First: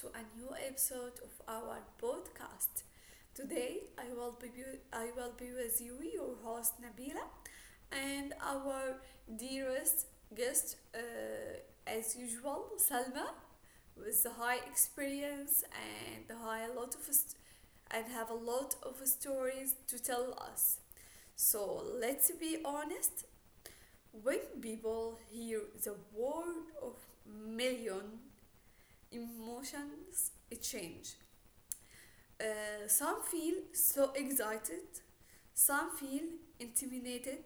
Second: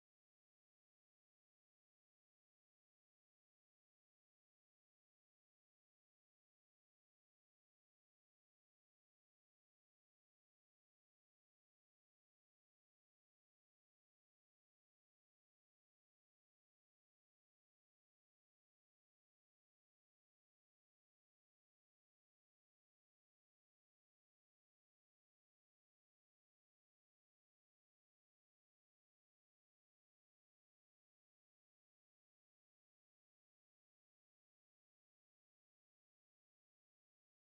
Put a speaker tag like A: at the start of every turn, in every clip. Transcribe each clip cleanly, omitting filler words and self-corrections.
A: to a new episode of our podcast. Today, I will be with you, your host Nabila, and our dearest guest, as usual, Salma, with the high experience and have a lot of stories to tell us. So let's be honest. When people hear the word of million, emotions change. Some feel so excited, some feel intimidated,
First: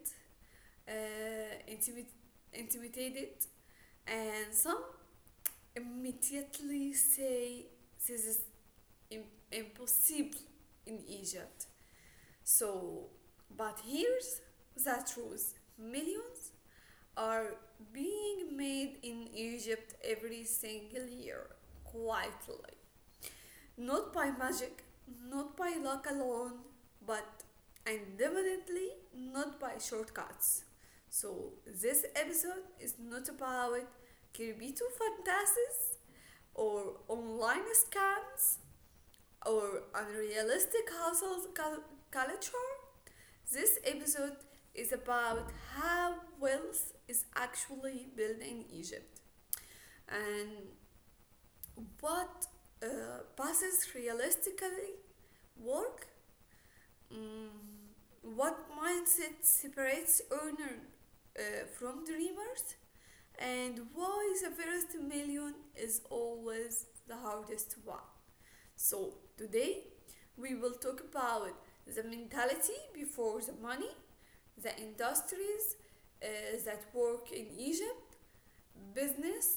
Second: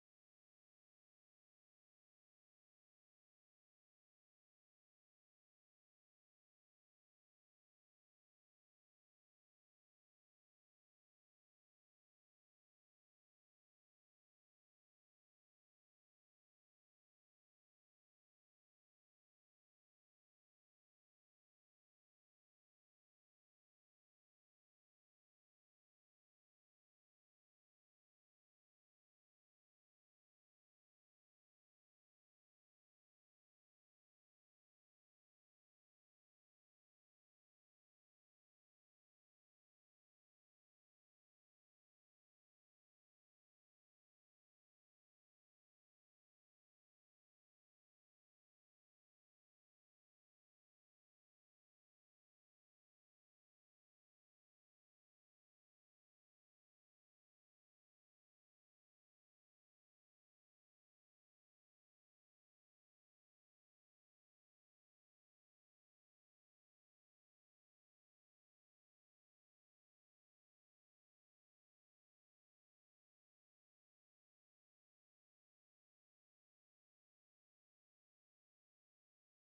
A: uh, intimi- intimidated, and some immediately say this is im- impossible in Egypt. So, but Here's the truth: million are being made in Egypt every single year, quietly. Not by magic, not by luck alone, but and definitely not by shortcuts. So, this episode is not about Kirbito fantasies or online scams or unrealistic household culture. This episode is about how wealth is actually built in Egypt, and what uh, passes realistically work, mm, what mindset separates earner from dreamer, and why the first million is always the hardest one. So today we will talk about the mentality before the money, the industries uh, that work in Egypt, business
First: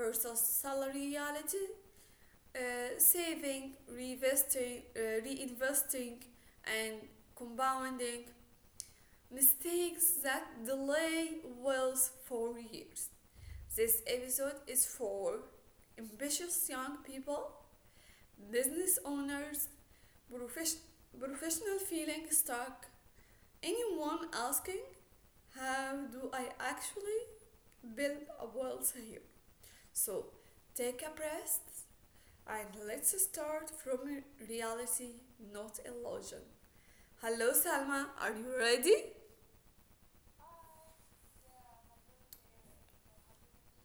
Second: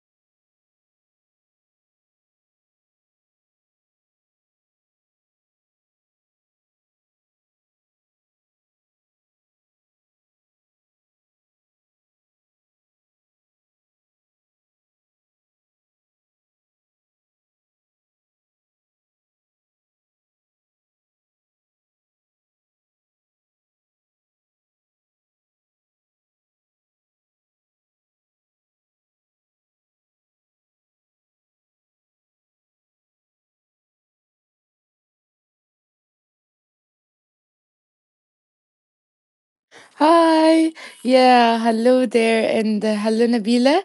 A: versus salary reality, saving, reinvesting, and compounding mistakes that delay wealth for years. This episode is for ambitious young people, business owners, profes- professional feeling stuck, anyone asking, how do I actually build a wealth here? So take a breath, and let's start from reality, not illusion. Hello, Salma. Are you ready?
B: Hi. Yeah, hello there and hello Nabila.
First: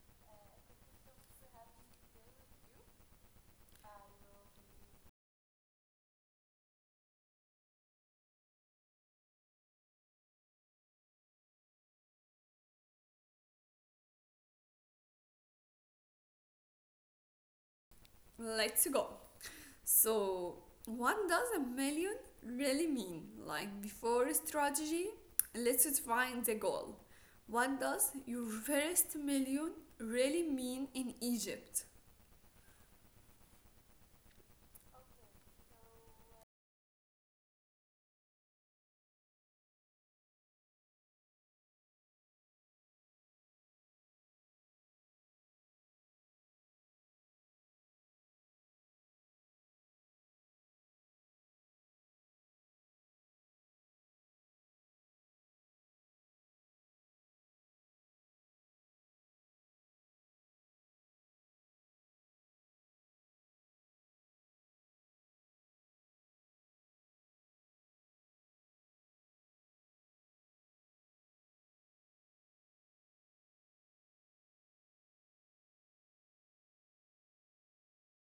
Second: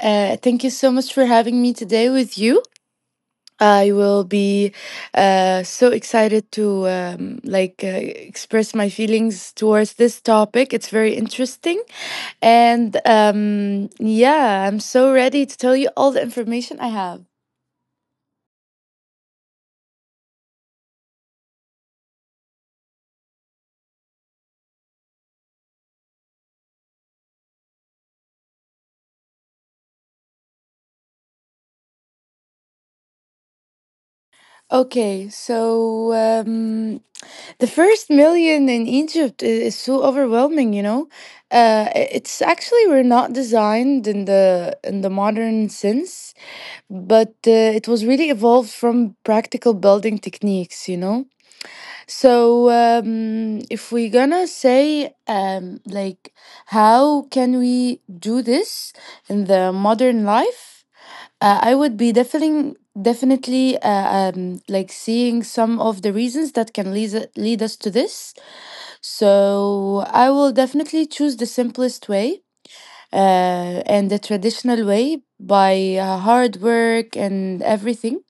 B: Thank you so much for having me today with you. I will be so excited to express my feelings towards this topic. It's very interesting, and yeah, I'm so ready to tell you all the information I have.
A: Let's go. So, what does a million really mean? Like, before strategy, let's define the goal. What does your first million really mean in Egypt?
B: Okay, so the first million in Egypt is so overwhelming, you know. It's actually we're not designed in the modern sense, but it was really evolved from practical building techniques, you know. So, if we're gonna say, how can we do this in the modern life? I would be definitely seeing some of the reasons that can lead us to this. So I will definitely choose the simplest way and the traditional way by hard work and everything,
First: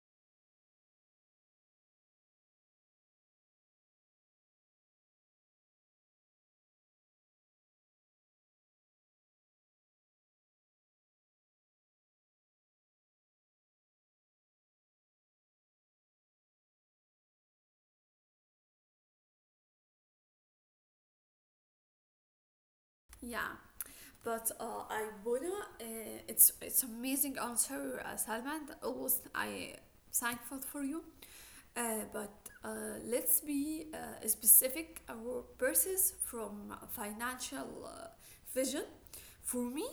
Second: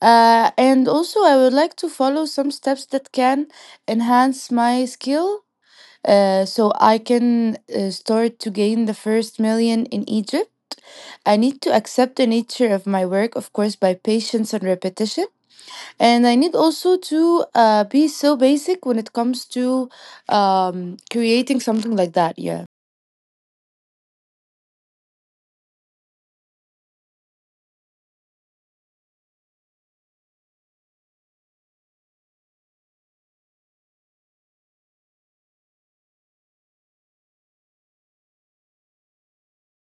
B: and also, I would like to follow some steps that can enhance my skill so I can start to gain the first million in Egypt. I need to accept the nature of my work, of course, by patience and repetition. And I need also to be so basic when it comes to creating something like that. Yeah.
A: Yeah, but I wanna. It's amazing answer, Salma. And always I thankful for you. But uh, let's be specific. Our purses from financial vision. For me,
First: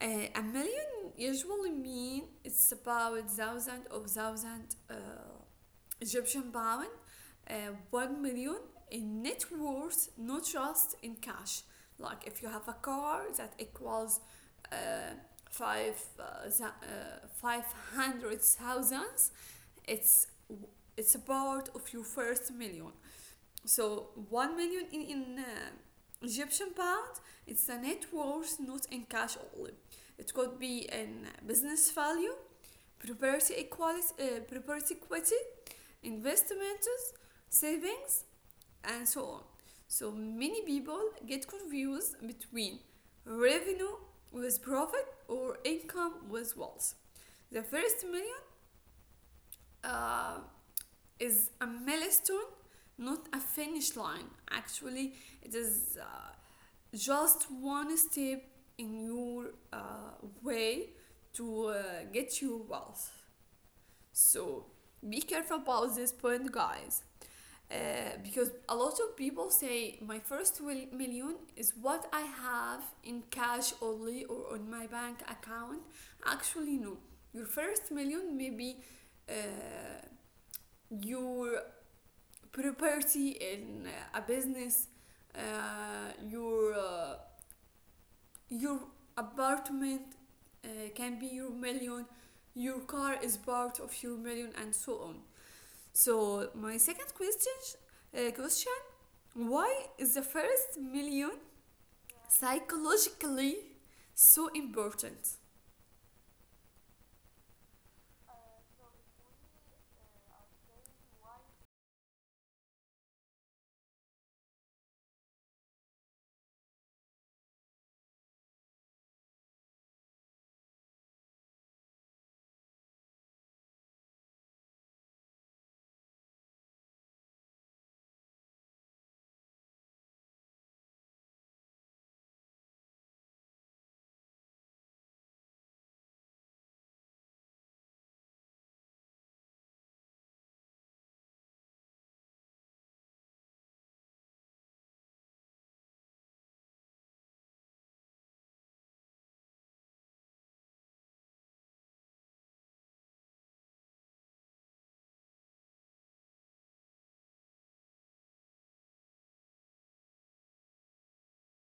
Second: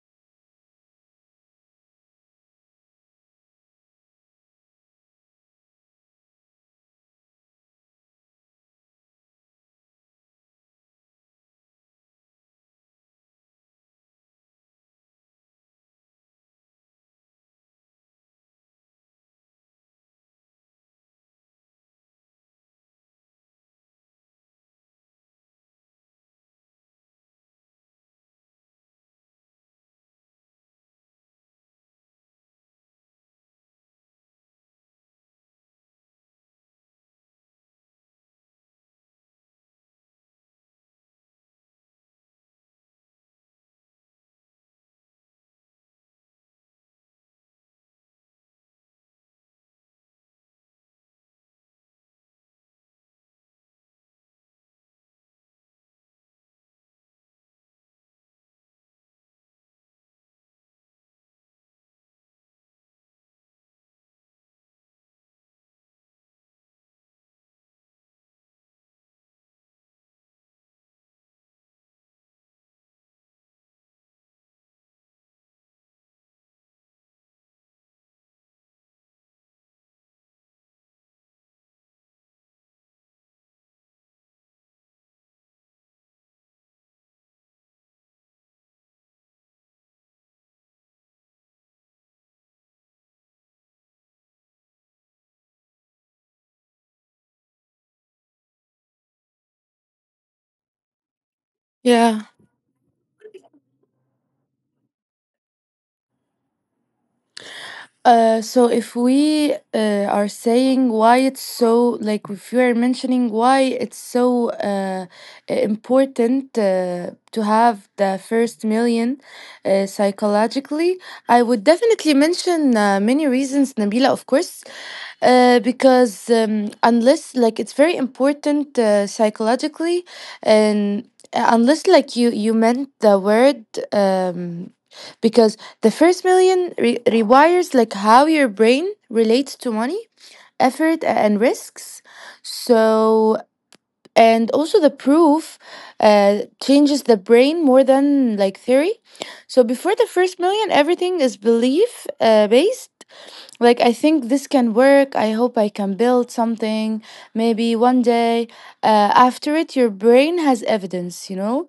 A: a million usually mean it's about thousand of thousand Egyptian pound. Uh, 1 million in net worth, not just in cash. Like, if you have a car that equals uh, 500,000, it's a part of your first million. So 1 million in Egyptian pound, it's the net worth, not in cash only. It could be in business value, property equity, investment, savings, and so on. So many people get confused between revenue with profit, or income with wealth. The first million uh, is a milestone, not a finish line. Actually, it is just one step in your uh, way to get your wealth. So be careful about this point, guys. Uh, because a lot of people say my first million is what I have in cash only or on my bank account. Actually, no. Your first million may be uh, your property in a business, uh, your uh, your apartment uh, can be your million, your car is part of your million, and so on. So my second question: why is the first million
B: Yeah.
A: psychologically so important?
B: So if we are saying why it's so, like, if you are mentioning why it's so important to have the first million psychologically, I would definitely mention many reasons, Nabila, of course, because unless, like, it's very important psychologically, and unless like you meant the word, um, because the first million rewires like how your brain relates to money, effort, and risks. So, and also the proof changes the brain more than like theory. So before the first million, everything is belief based. Like, I think this can work. I hope I can build something. Maybe one day. After it, your brain has evidence. You know,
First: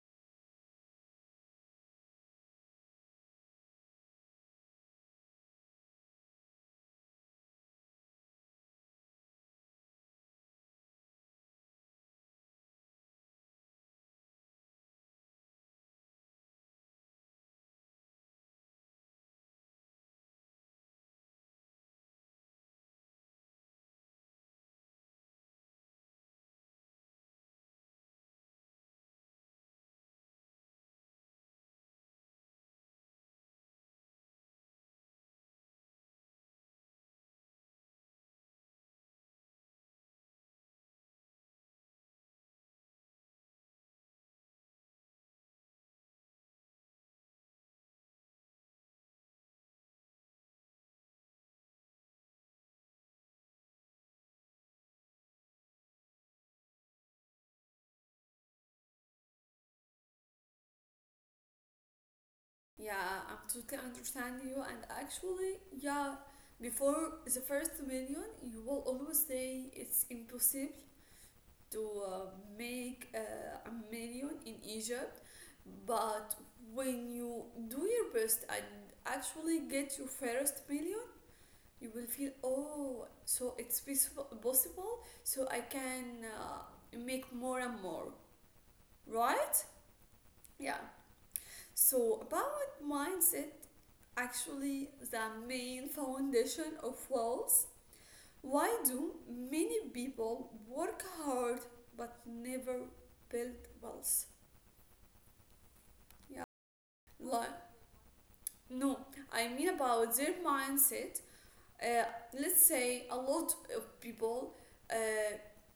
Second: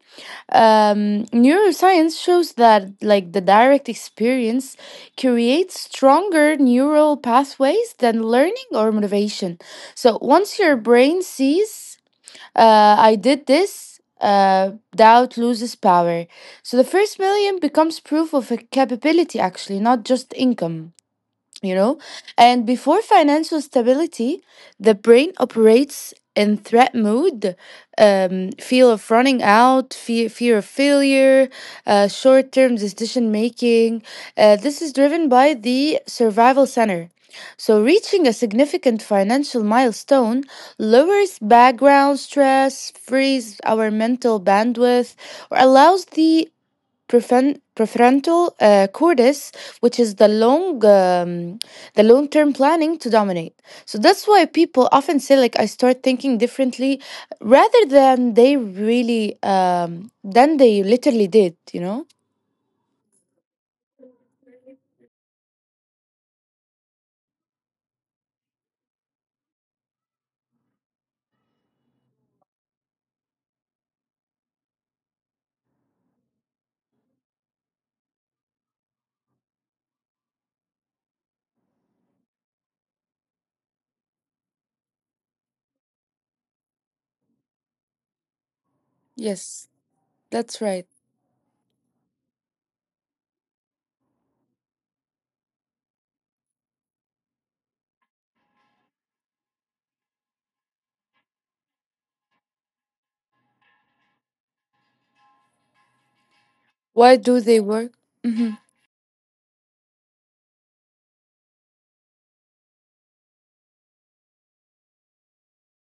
B: neuroscience shows that like the direct experience creates stronger neural pathways than learning or motivation. So once your brain sees I did this, doubt loses power. So the first million becomes proof of a capability, actually, not just income, you know. And before financial stability, the brain operates in threat mode, fear of running out, fear of failure, short-term decision making, this is driven by the survival center. So reaching a significant financial milestone lowers background stress, frees our mental bandwidth, or allows the prefrontal cortex, which is the long term planning, to dominate. So that's why people often say, like, I start thinking differently rather than they really, than they literally did. You know?
A: Yeah, I'm totally understand you. And actually, yeah, before the first million, you will always say it's impossible to make a million in Egypt, but when you do your best and actually get your first million, you will feel, oh, so it's possible, possible, so I can make more and more, right?
B: Yes, that's
A: Yeah.
B: right.
A: So about mindset, actually the main foundation of wealth. Why do many people work hard but never build wealth? Yeah.
B: Why do
A: Like,
B: they work? Hmm.
A: no, I mean about their mindset. Uh, let's say a lot of people uh,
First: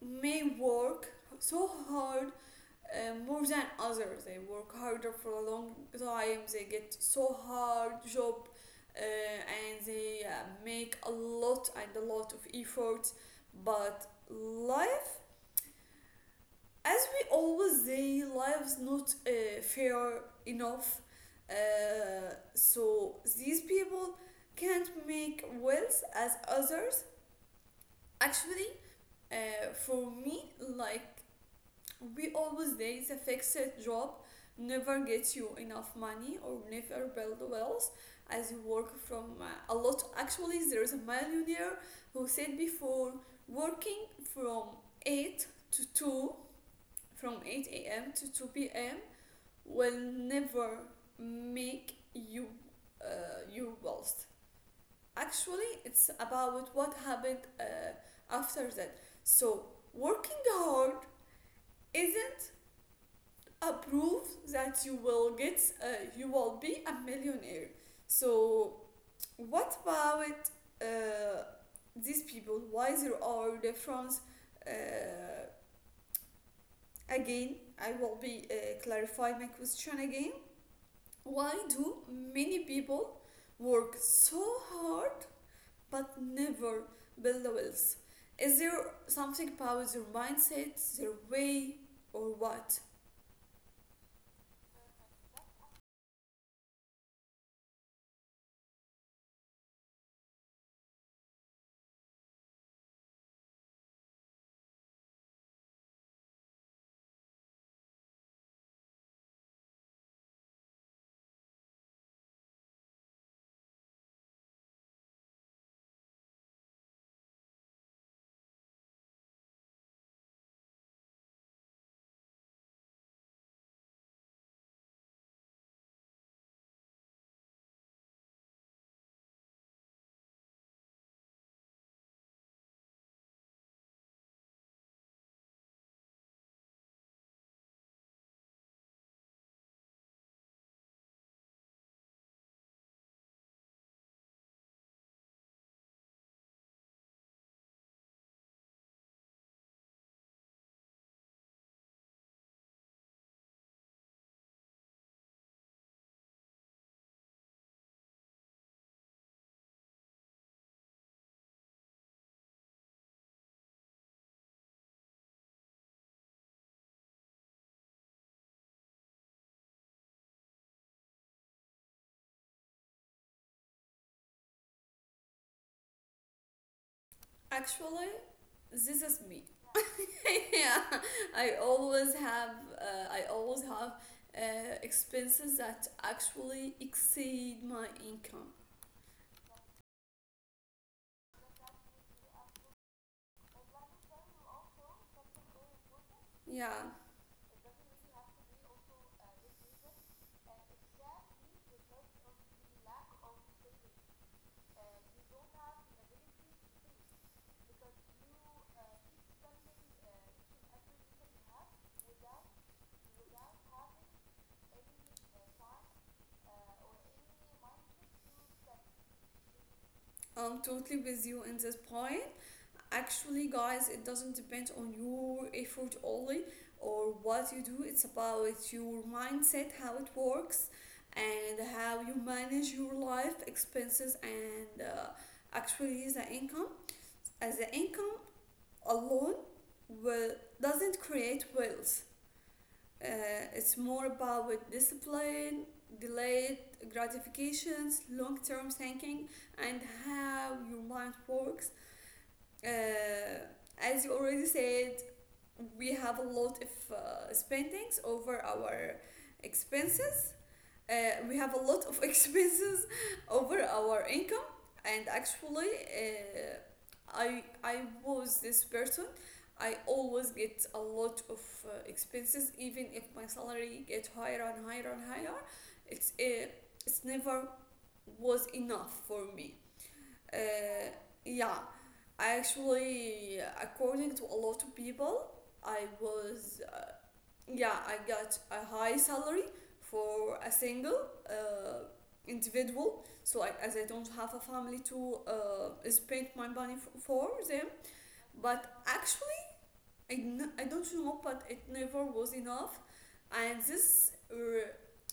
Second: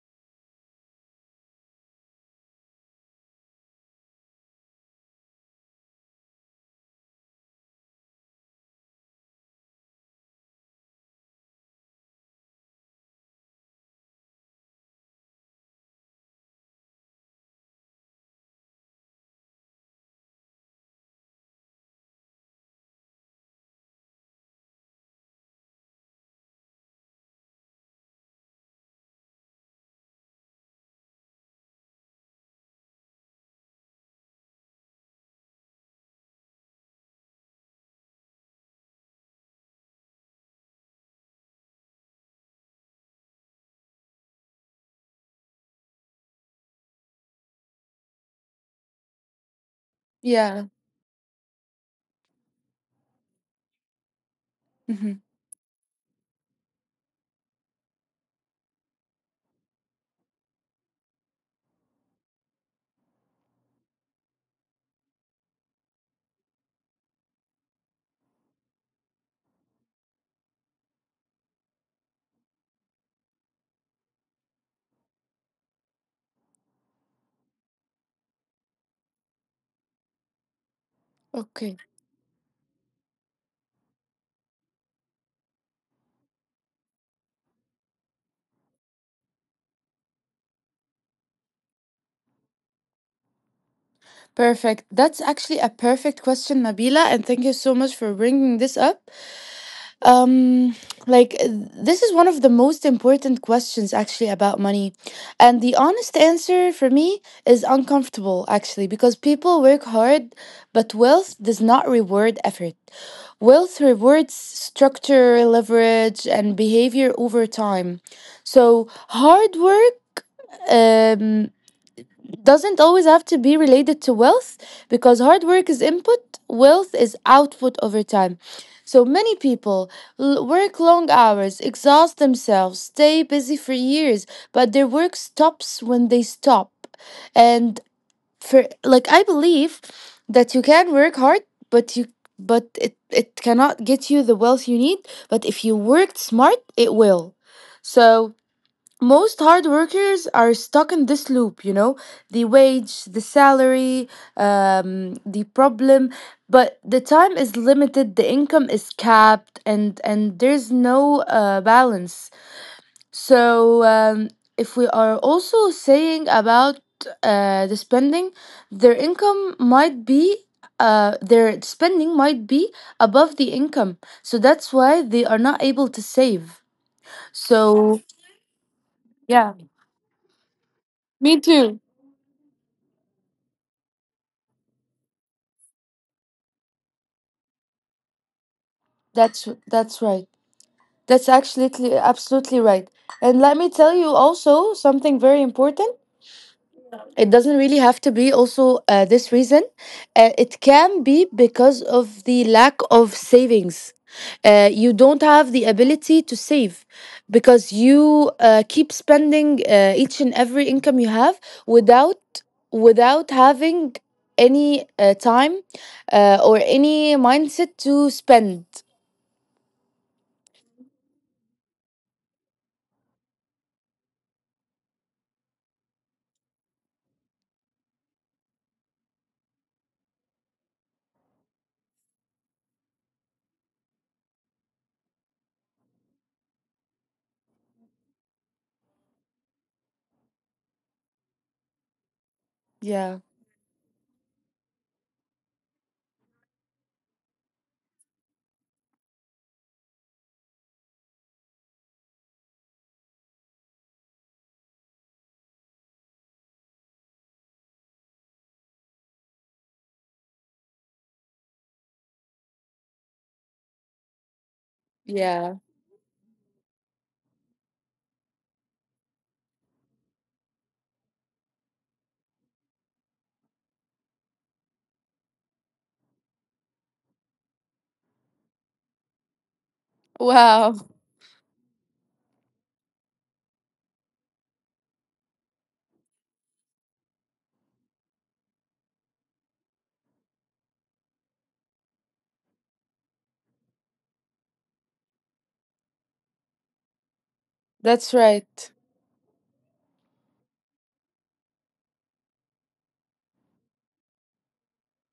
A: may work so hard more than others. They work harder for a long time. They get so hard job, and they make a lot and a lot of effort. But life, as we always say, life's not fair enough. So these people can't make wills as others. Actually, for me, like, we always say, the fixed job never gets you enough money or never build wealth as you work from a lot. Actually, there is a millionaire who said, before working from 8 to 2, from 8 a.m. to 2 p.m., will
B: Yeah.
A: never make you lost.
B: Hmm.
A: Actually, it's about what happened after that. So working hard isn't a proof that you will be a millionaire. So what about uh, these people? Why there are difference? Uh, Again, I will be clarify my question again. Why
B: Okay,
A: do many people work so hard but never build the wealth? Is there something about their mindset, their way, or what?
B: perfect. That's actually a perfect question, Nabila, and thank you so much for bringing this up. Um, like uh, this is one of the most important questions actually about money. And the honest answer for me is uncomfortable, actually, because people work hard, but wealth does not reward effort. Wealth rewards structure, leverage, and behavior over time. So hard work um doesn't always have to be related to wealth because hard work is input, wealth is output over time. So many people work long hours, exhaust themselves, stay busy for years, but their work stops when they stop. And for, like, I believe that you can work hard, but you, but it cannot get you the wealth you need, but if you worked smart, it will. So most hard workers are stuck in this loop, you know, the wage, the salary, the problem, but the time is limited, the income is capped, and there's no balance. So if we are also saying about the spending, their income might be, their spending might be above the income, so that's why they are not able to save. So
A: Actually, this is me. Yeah, I always have, I always have expenses that actually exceed my income.
B: that's right. That's actually absolutely right. And let me tell you also something very important.
A: Yeah,
B: It doesn't really have to be also this reason. It can be because of the lack of savings. You don't have the ability to save because you keep spending each and every income you have without, without having any time or any mindset to spend.
A: I'm totally with you in this point. Actually, guys, it doesn't depend on your effort only or what you do. It's about your mindset, how it works, and how you manage your life expenses, and actually the income. As the income alone will doesn't create wealth.
B: Yeah.
A: It's more about discipline, delayed gratifications, long-term thinking, and how your mind works. Uh, as you already said, we have a lot of spendings over our expenses. uh, we have a lot of expenses over our income. And
B: Yeah.
A: actually, I was this person. I always get a lot of expenses, even if my salary gets higher and higher and higher. It's uh, it's never was enough for me. uh,
B: Wow.
A: yeah. Actually, according to a lot of people, I was, yeah, I got a high salary for a single uh, individual. So I, as I don't have a family to spend my money for them.
B: That's
A: But
B: right.
A: actually, I don't know, but it never was enough, and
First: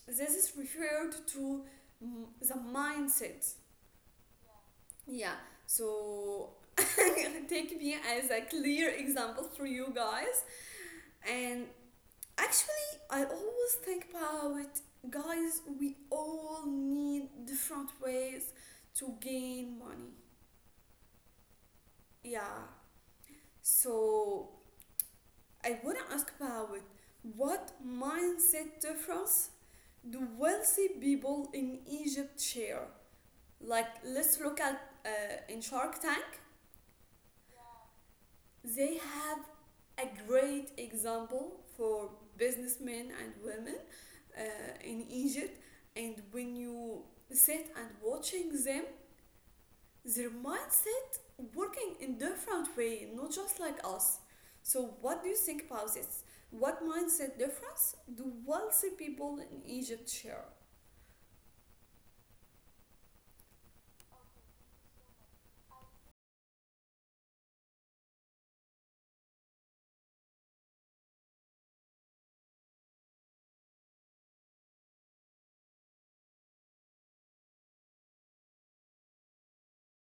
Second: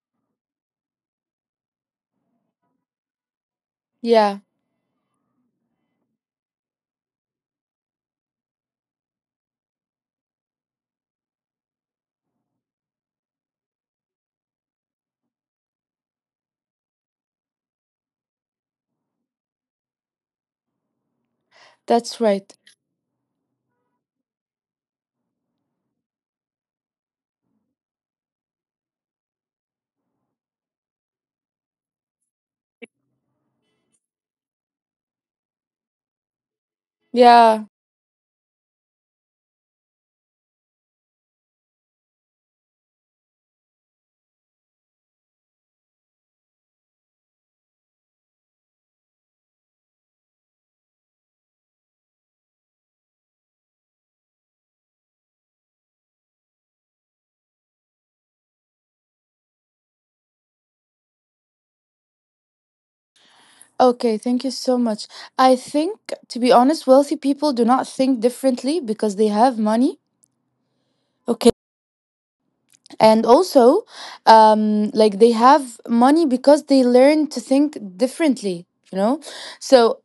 A: this is referred to, the mindset.
B: Yeah,
A: Yeah, so take me as a clear example for you guys. And actually, I always think about it, guys. We all need different ways to gain money.
B: that's right.
A: Yeah. So I want to ask about it. What mindset difference do wealthy people in Egypt share? Like, let's look at, in Shark Tank.
B: Yeah.
A: They have a great example for businessmen and women uh, in Egypt. And when you sit and watching them, their mindset working in different way, not just like us. So what do you think about this? What mindset difference do wealthy people in Egypt share?
B: Okay, thank you so much. I think, to be honest, wealthy people do not think differently because they have money. Okay. And also, like they have money because they learn to think differently, you know? So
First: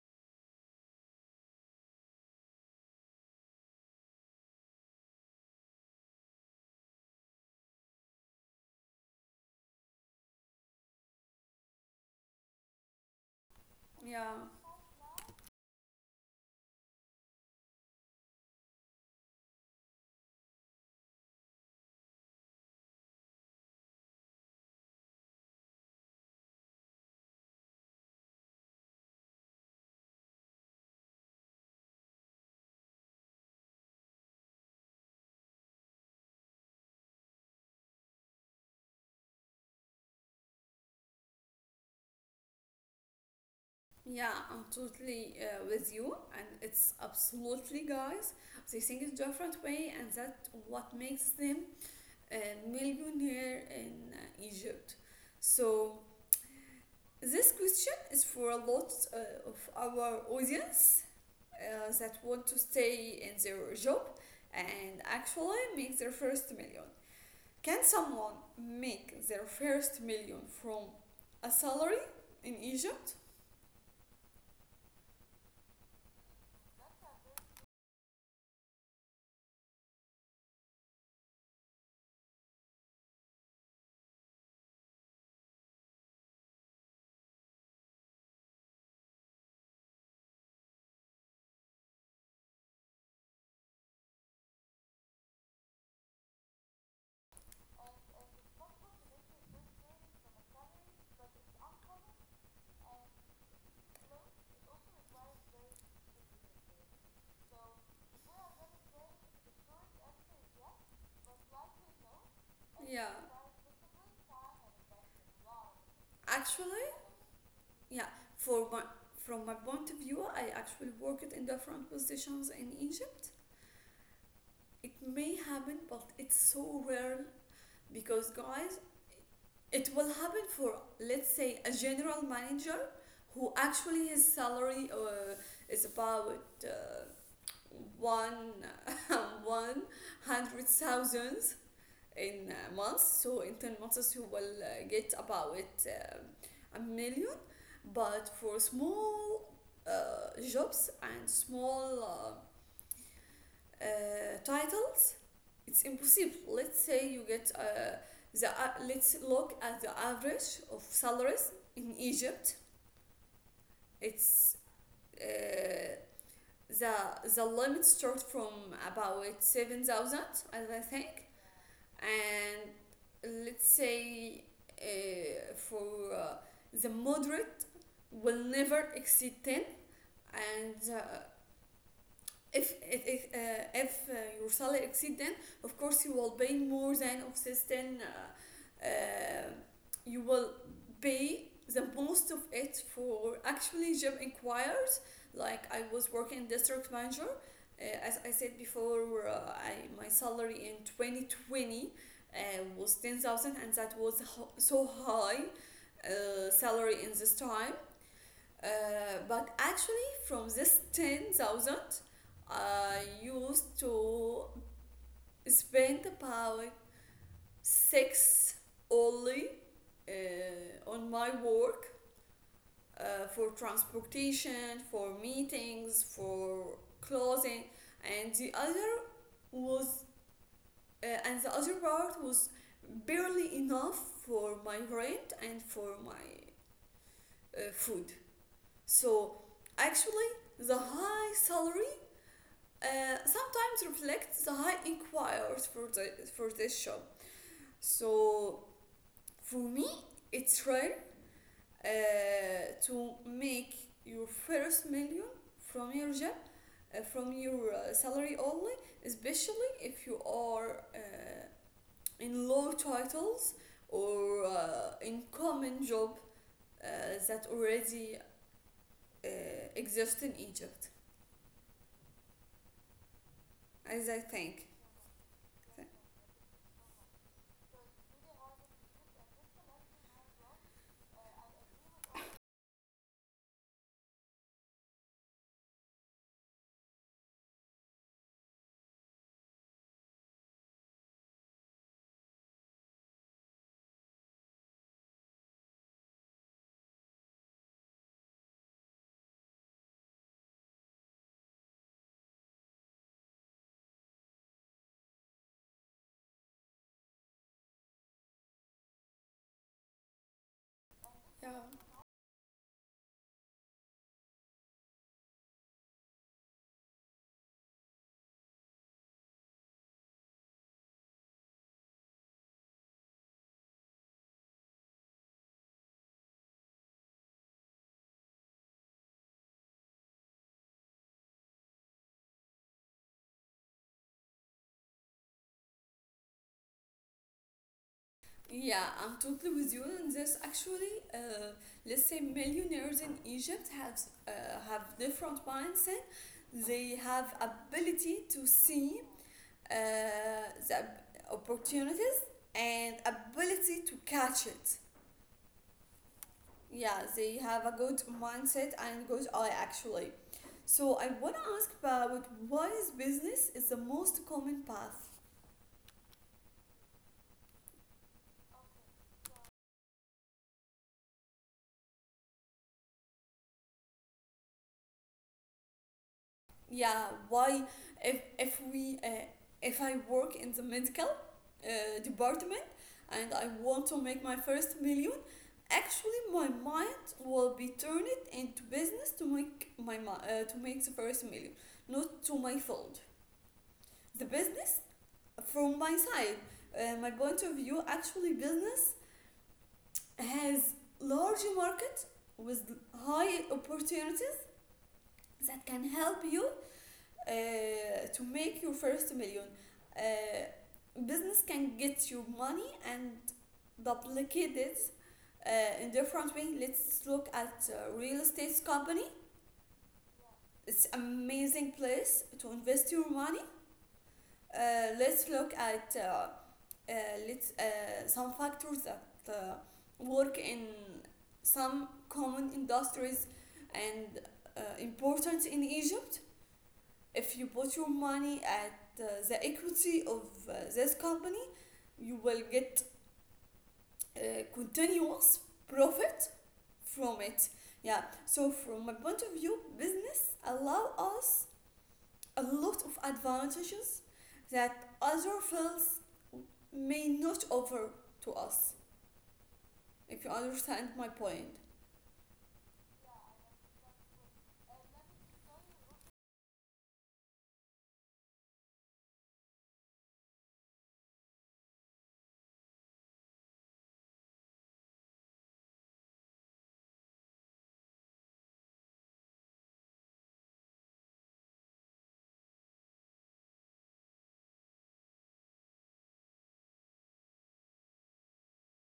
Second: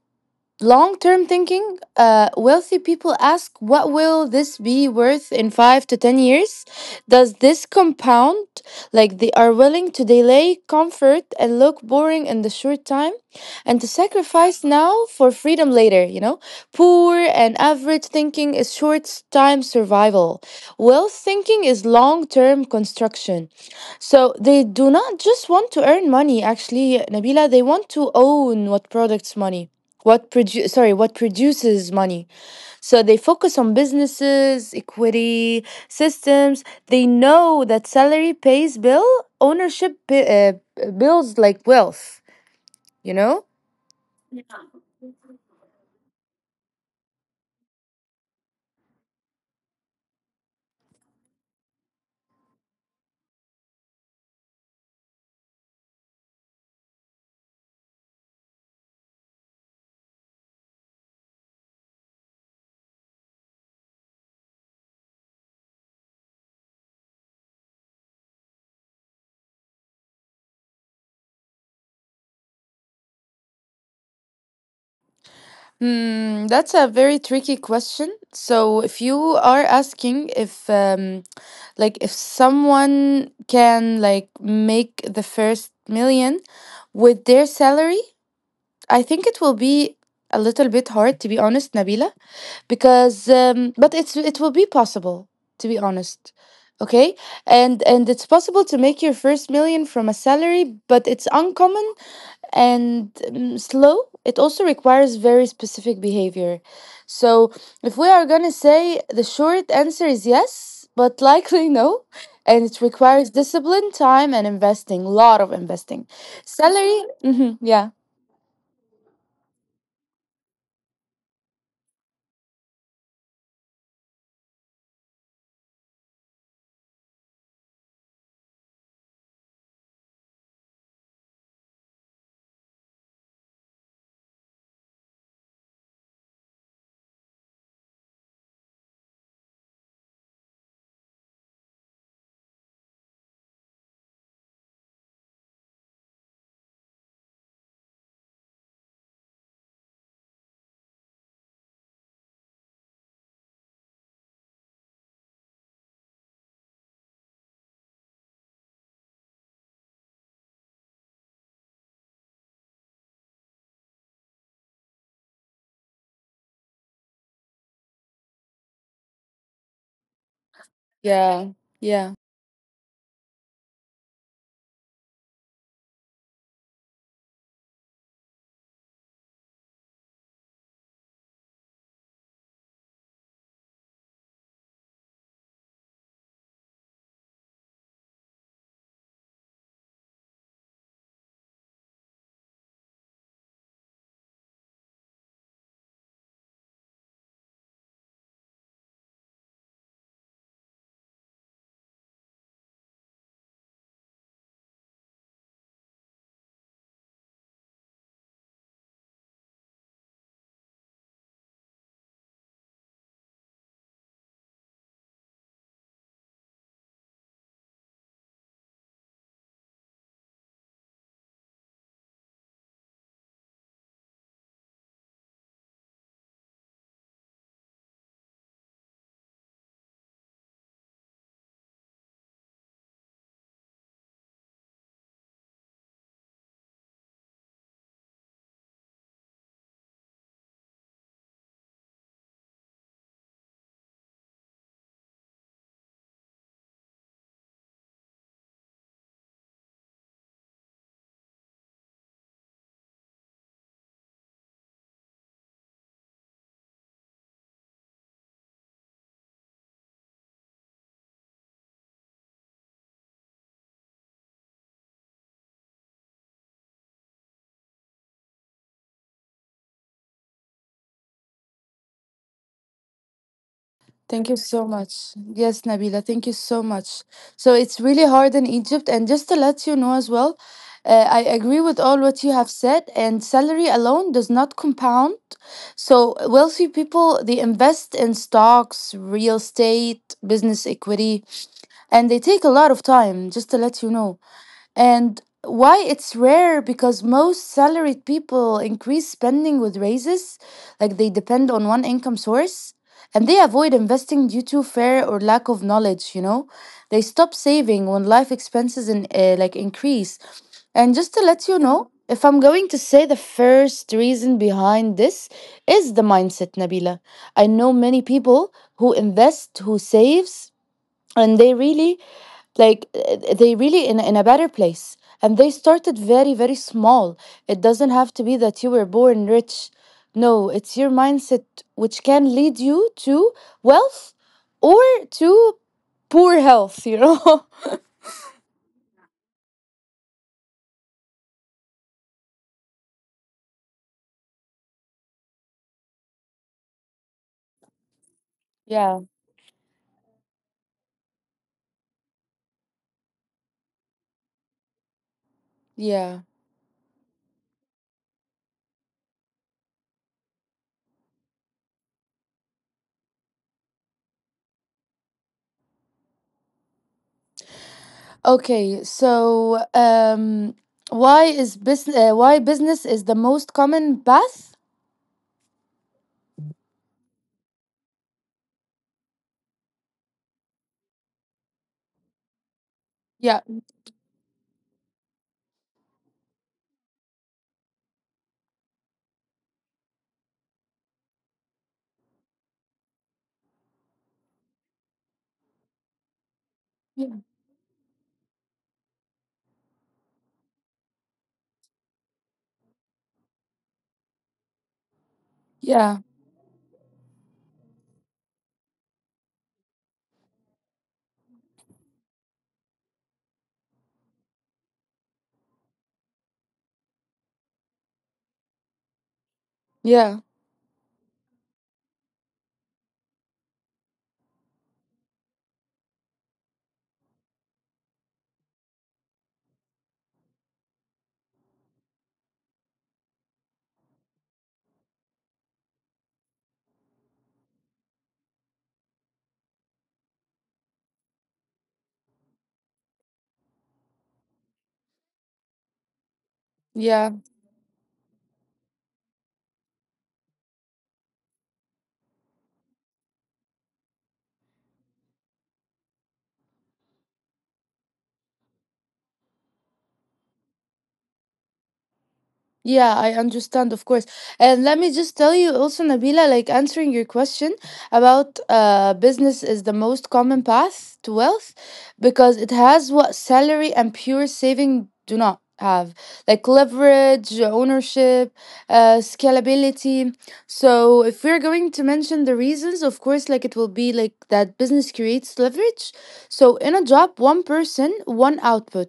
B: long term thinking, wealthy people ask, what will this be worth in five to 10 years? Does this compound? Like, they are willing to delay comfort and look boring in the short time and to
A: Yeah,
B: sacrifice now for freedom later, you know? Poor and average thinking is short time survival. Wealth thinking is long term construction. So they do not just want to earn money, actually, Nabila, they want to own what products money, what produces money. So they focus on businesses, equity, systems. They know that salary pays bill, ownership builds like wealth, you know.
A: yeah, I'm totally with you. And it's absolutely, guys. They think it's different way, and that's what makes them and million here in Egypt. So this question is for a lot of our audience that want to stay in their job and actually make their first million. Can someone make their first million from a salary in Egypt?
B: Hmm, that's a very tricky question. So, if you are asking if, if someone can, like, make the first million with their salary, I think it will be a little bit hard, to be honest, Nabila, because but it's, it will be possible, to be honest. Okay. And it's possible to make your first million from a salary, but it's uncommon and slow. It also requires very specific behavior. So if we are going to say, the short answer is yes, but likely no, and it
A: Yeah,
B: requires discipline, time, and investing, a lot of investing.
A: actually,
B: Salary, yeah.
A: yeah. For my, from my point of view, I actually worked in different positions in Egypt. It may happen, but it's so rare because, guys, it will happen for, let's say, a general manager, who actually his salary is about uh, one 100,000 in months. So in 10 months, you will get about uh, a million. But for small jobs and small uh, uh, titles, it's impossible. Let's say you get the let's look at the average of salaries in Egypt. It's uh, the the limit starts from about 7,000, as I think.
B: Yeah. Yeah.
A: And let's say for the moderate will never exceed 10. And if it, it, if your salary exceed, then of course you will pay more than offsets. Then you will pay the most of it for actually job inquiries. Like, I was working district manager, as I said before. My salary in 2020 uh, was 10,000, and that was so high salary in this time. uh, but actually, from this 10,000, I used to spend about 6 only on my work, for transportation, for meetings, for clothing. And was, and the other part was barely enough for my rent and for my food. So actually, the high salary sometimes reflects the high inquiries for the for this job. So for me, it's rare to make your first million from your job, from your salary only, especially if you are in low titles, or in common job uh, that already uh, exist in Egypt, as I
B: Thank you so
A: think.
B: much. Yes, Nabila, thank you so much. So it's really hard in Egypt. And just to let you know as well, I agree with all what you have said, and salary alone does not compound. So wealthy people, they invest in stocks, real estate, business equity, and they take a lot of time, just to let you know. And why it's rare, because most salaried people increase spending with raises, like, they depend on one income source, and they avoid investing due to fear or lack of knowledge, you know? They stop saving when life expenses in, like, increase. And just to let
A: Yeah,
B: you know, if I'm going to say the first reason behind this is the mindset, Nabila. I know many people who invest, who saves, and they really like they really in a better place, and they started very very small. It doesn't have to be that you were born rich. No, it's your mindset which can lead you to wealth or to poor health, you know.
A: yeah, I'm totally with you. And there's actually, let's say, millionaires in Egypt have different mindset. They have ability to see
B: Yeah.
A: uh, the opportunities and ability to catch it.
B: Yeah.
A: Yeah, they have a good mindset and good eye, actually. So I wanna ask about what is business is the most common path.
B: Okay, so why is business why business is the most common path?
A: Yeah, why? If we, if I work in the medical department, and
B: Yeah.
A: I want to make my first million, actually my mind will be turned into business to to make the first million, not to my field. The business, from my side, my
B: Yeah.
A: point of view, actually, business has large market with high opportunities that can
B: Yeah.
A: help you uh, to make your first million. Business can get you money and duplicate it in different way. Let's look at real estate company.
B: Yeah,
A: It's amazing place to invest your money. Let's look at uh, some factors that uh, work in some common industries and important in Egypt. If you put your money at the equity of this company, you will get continuous profit
B: yeah.
A: from it. Yeah. So from my point of view, business allow us a lot of advantages that other fields may not offer to us, if you understand my point.
B: Yeah, I understand, of course. And let me just tell you also, Nabila, like, answering your question about, business is the most common path to wealth because it has what salary and pure saving do not have, like leverage, ownership, scalability. So if we're going to mention the reasons, of course, like, it will be like that business creates leverage. So in a job, one person, one output.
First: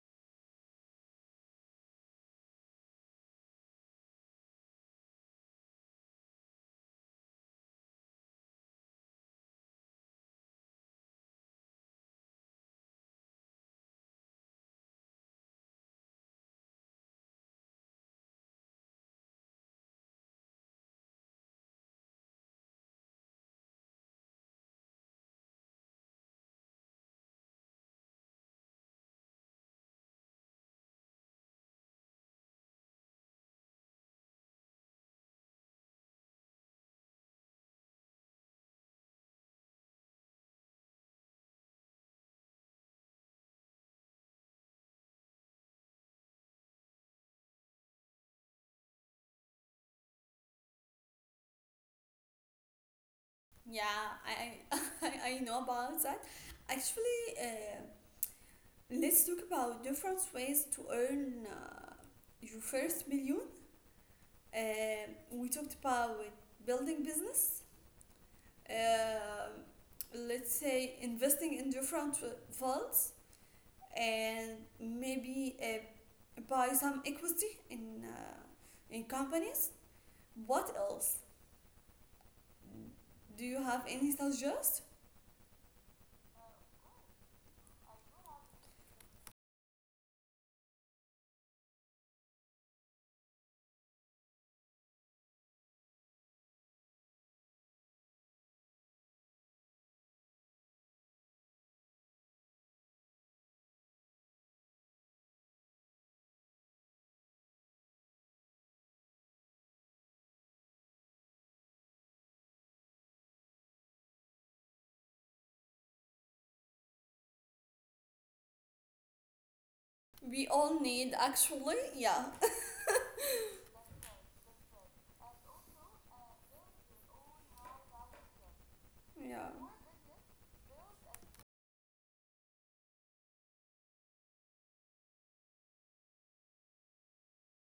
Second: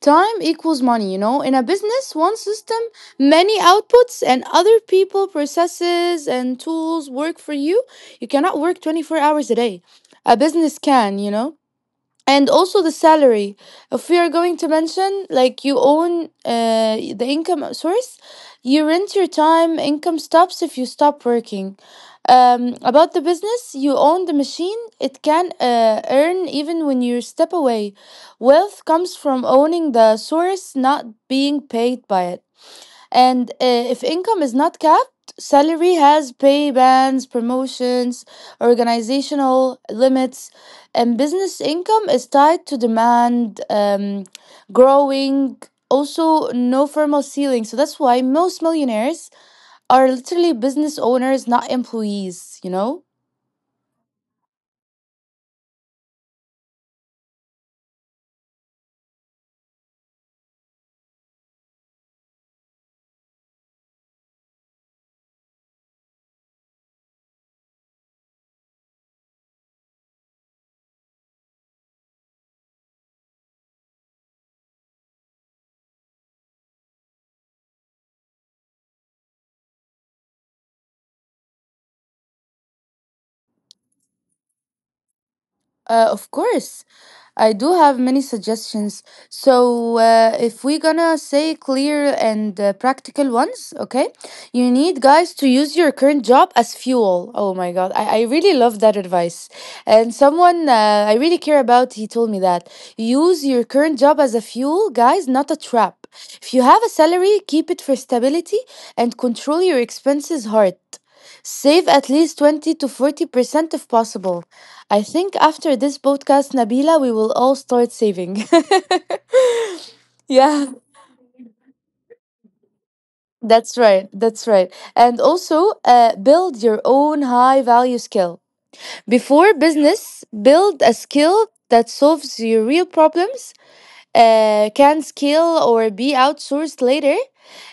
B: Time equals money, you know. In a business, one system, many outputs, and other people, processes, and tools work for you. You cannot work 24 hours a day. A business can, you know? And also the salary. If we are going to mention, like, you own the income source, you rent your time, income stops if you stop working. About the business, you own the machine, it can earn even when you step away. Wealth comes from owning the source, not being paid by it. And if income is not capped, salary has pay bans, promotions, organizational limits, and business income is tied to demand, growing, also no formal ceiling. So that's why most millionaires are literally business owners, not employees, you know?
A: Yeah, I I know about that. Actually, let's talk about different ways to earn your first million. We talked about building business, um let's say investing in different funds, and maybe buy some equity in companies. What else? Do you have any suggestions?
B: Of course, I do have many suggestions. So, if we're gonna say clear and practical ones, okay, you need, guys, to use your current job as fuel. Oh my God, I really love that advice. And someone I really care about, he told me that use your current job as a fuel, guys, not a trap. If you have a salary, keep it for stability and control your expenses hard. Save at least 20 to 40% if possible. I think after this podcast, Nabila, we will all start saving.
A: We
B: Yeah,
A: all need, actually. Yeah,
B: that's right. And also, build your own high value skill. Before
A: yeah.
B: business, build a skill that solves your real problems, can scale or be outsourced later.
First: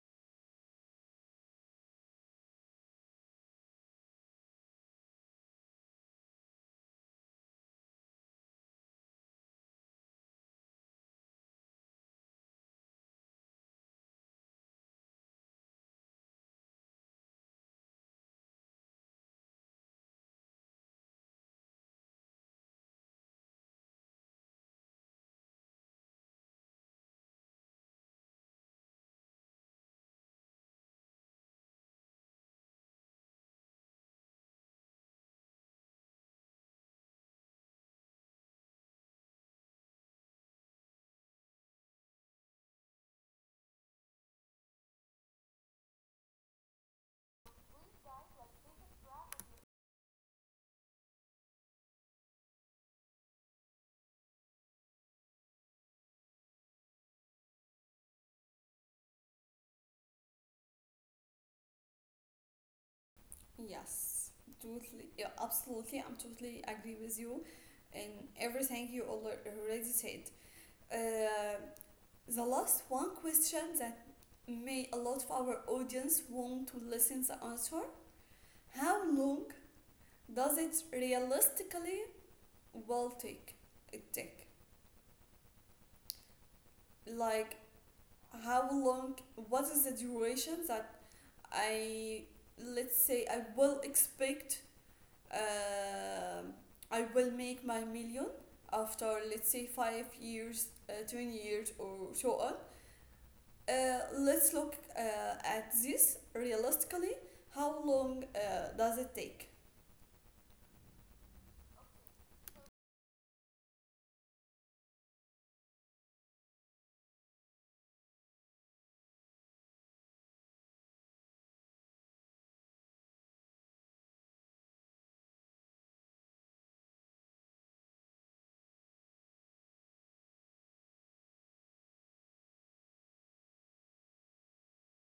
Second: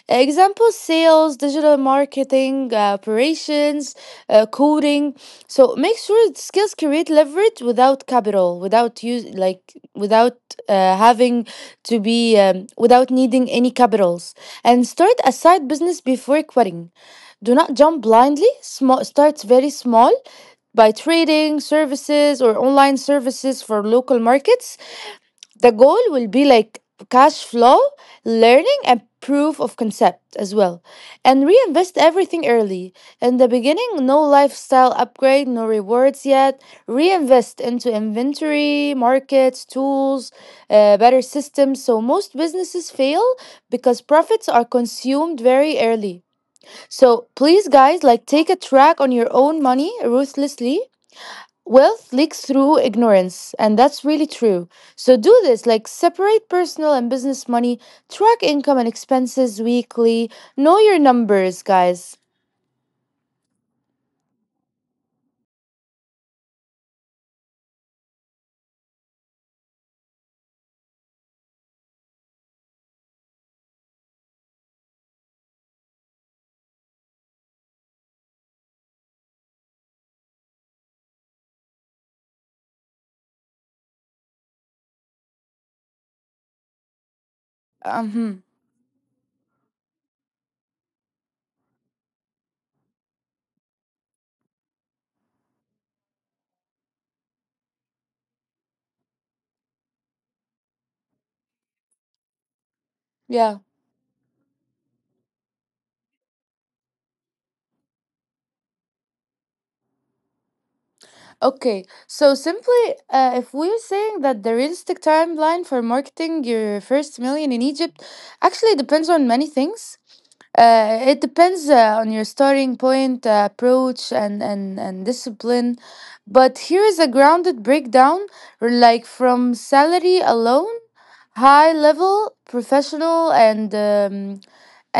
B: Example: sales, digital marketing, operations, coding. So make sure that skills create leverage without capital, without use like without having to be without needing any capitals. And start a side business before quitting. Do not jump blindly. Small, start very small by trading services or online services for local markets. The goal will be like cash flow, learning, and proof of concept as well. And reinvest everything early. In the beginning, no lifestyle upgrade, no rewards yet. Reinvest into inventory, markets, tools, better systems. So most businesses fail because profits are consumed very early. So please, guys, like, take a track on your own money ruthlessly. Wealth leaks through ignorance, and that's really true. So do this, like, separate personal and business money, track income and expenses weekly, know your numbers, guys.
A: Yes, totally, yeah, absolutely. I'm totally agree with you in everything you already said. Uh, the last one question that may a lot of our audience want to listen the answer. How long does it realistically will take? It take, like,
B: Um,
A: how long? What is the duration that I, let's say, I will expect, um, I will make my million after, let's say, 5 years, 10 years, or so on.
B: yeah.
A: Let's look at this realistically. How long does it take?
B: Okay. So simply, if we're saying that the realistic timeline for marketing your first million in Egypt actually depends on many things, it depends on your starting point, approach, and discipline. But here is a grounded breakdown, like, from salary alone, high level, professional,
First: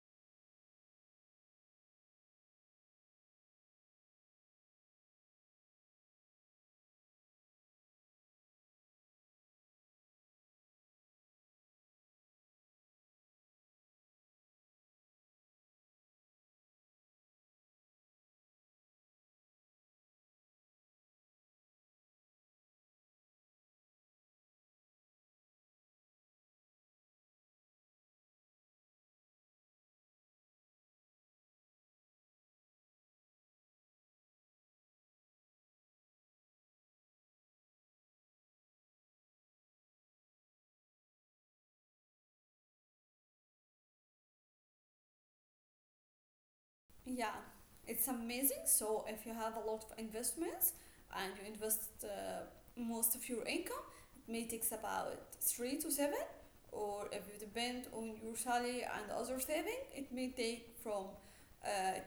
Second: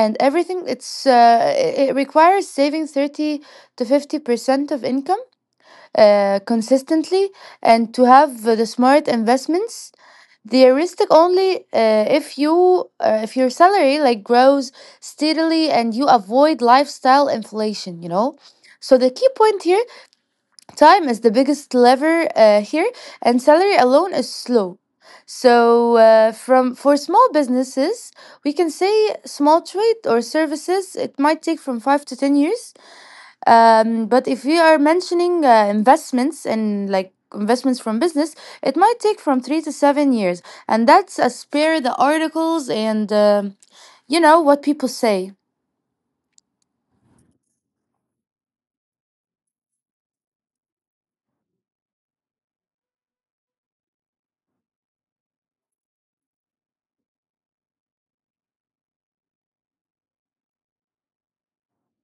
B: and everything. It's uh, it requires saving 30 to 50% of income consistently, and to have the smart investments. They are realistic only if your salary, like, grows steadily and you avoid lifestyle inflation, you know. So the key point here, time is the biggest lever here, and salary alone is slow. So from for small businesses, we can say small trade or services, it might take from 5 to 10 years. But if we are mentioning investments and like investments from business, it might take from 3 to 7 years, and that's a spare the articles and you know what people say.
A: Yeah, it's amazing. So if you have a lot of investments and you invest most of your income, it may take about three to seven. Or if you depend on your salary and other saving, uh,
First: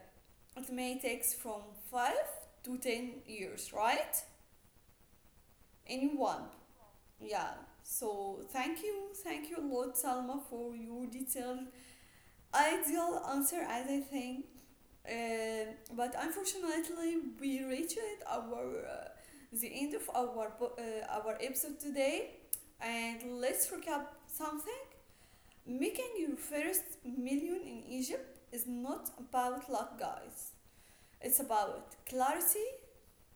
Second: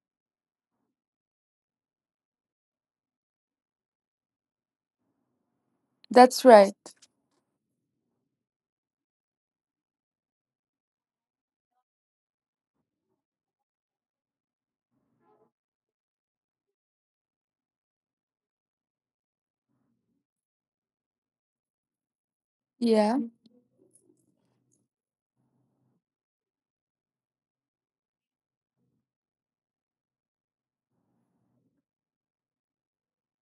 A: it may takes from 5 to 10 years, right? Anyone.
B: That's right.
A: Yeah. So thank you a lot, Salma, for your detailed ideal answer, as I think. But unfortunately, we reached our the end of our episode today.
B: Yeah.
A: And let's recap something. Making your first million in Egypt is not about luck, guys. It's about clarity,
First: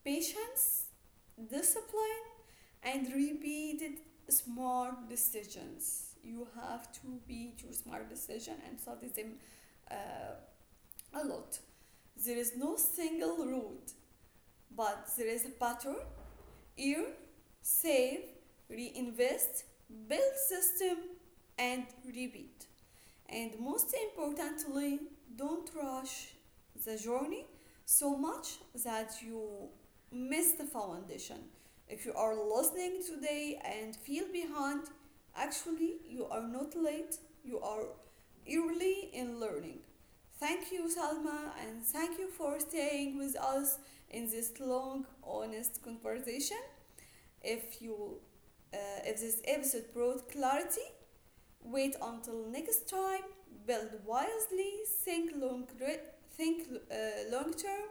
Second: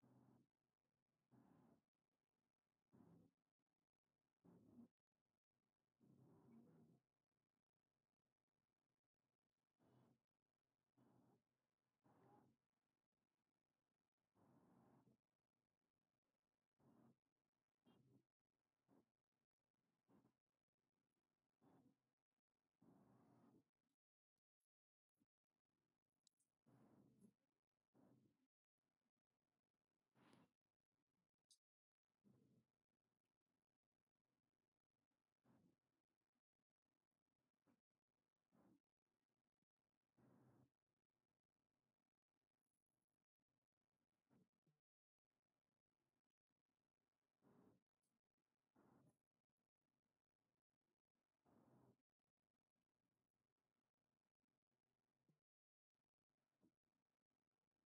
A: patience, discipline, and repeated smart decisions. You have to repeat your smart decision and study them uh, a lot. There is no single route, but there is a pattern. Earn, save, reinvest, build system, and repeat. And most importantly, don't rush the journey so much that you miss the foundation. If you are listening today and feel behind, actually, you are not late, you are early in learning. Thank you, Salma, and thank you for staying with us in this long, honest conversation. If you uh, if this episode brought clarity, wait until next time. Build wisely, think long, think long term,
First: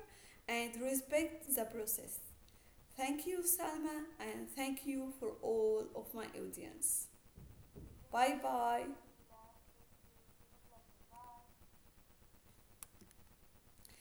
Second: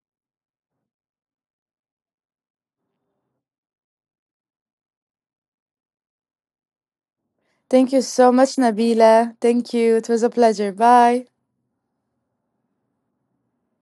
A: and respect the process. Thank you, Salma, and thank you for all of my audience.
B: Thank you so
A: Bye
B: much,
A: bye.
B: Nabila. Thank you. It was a pleasure. Bye.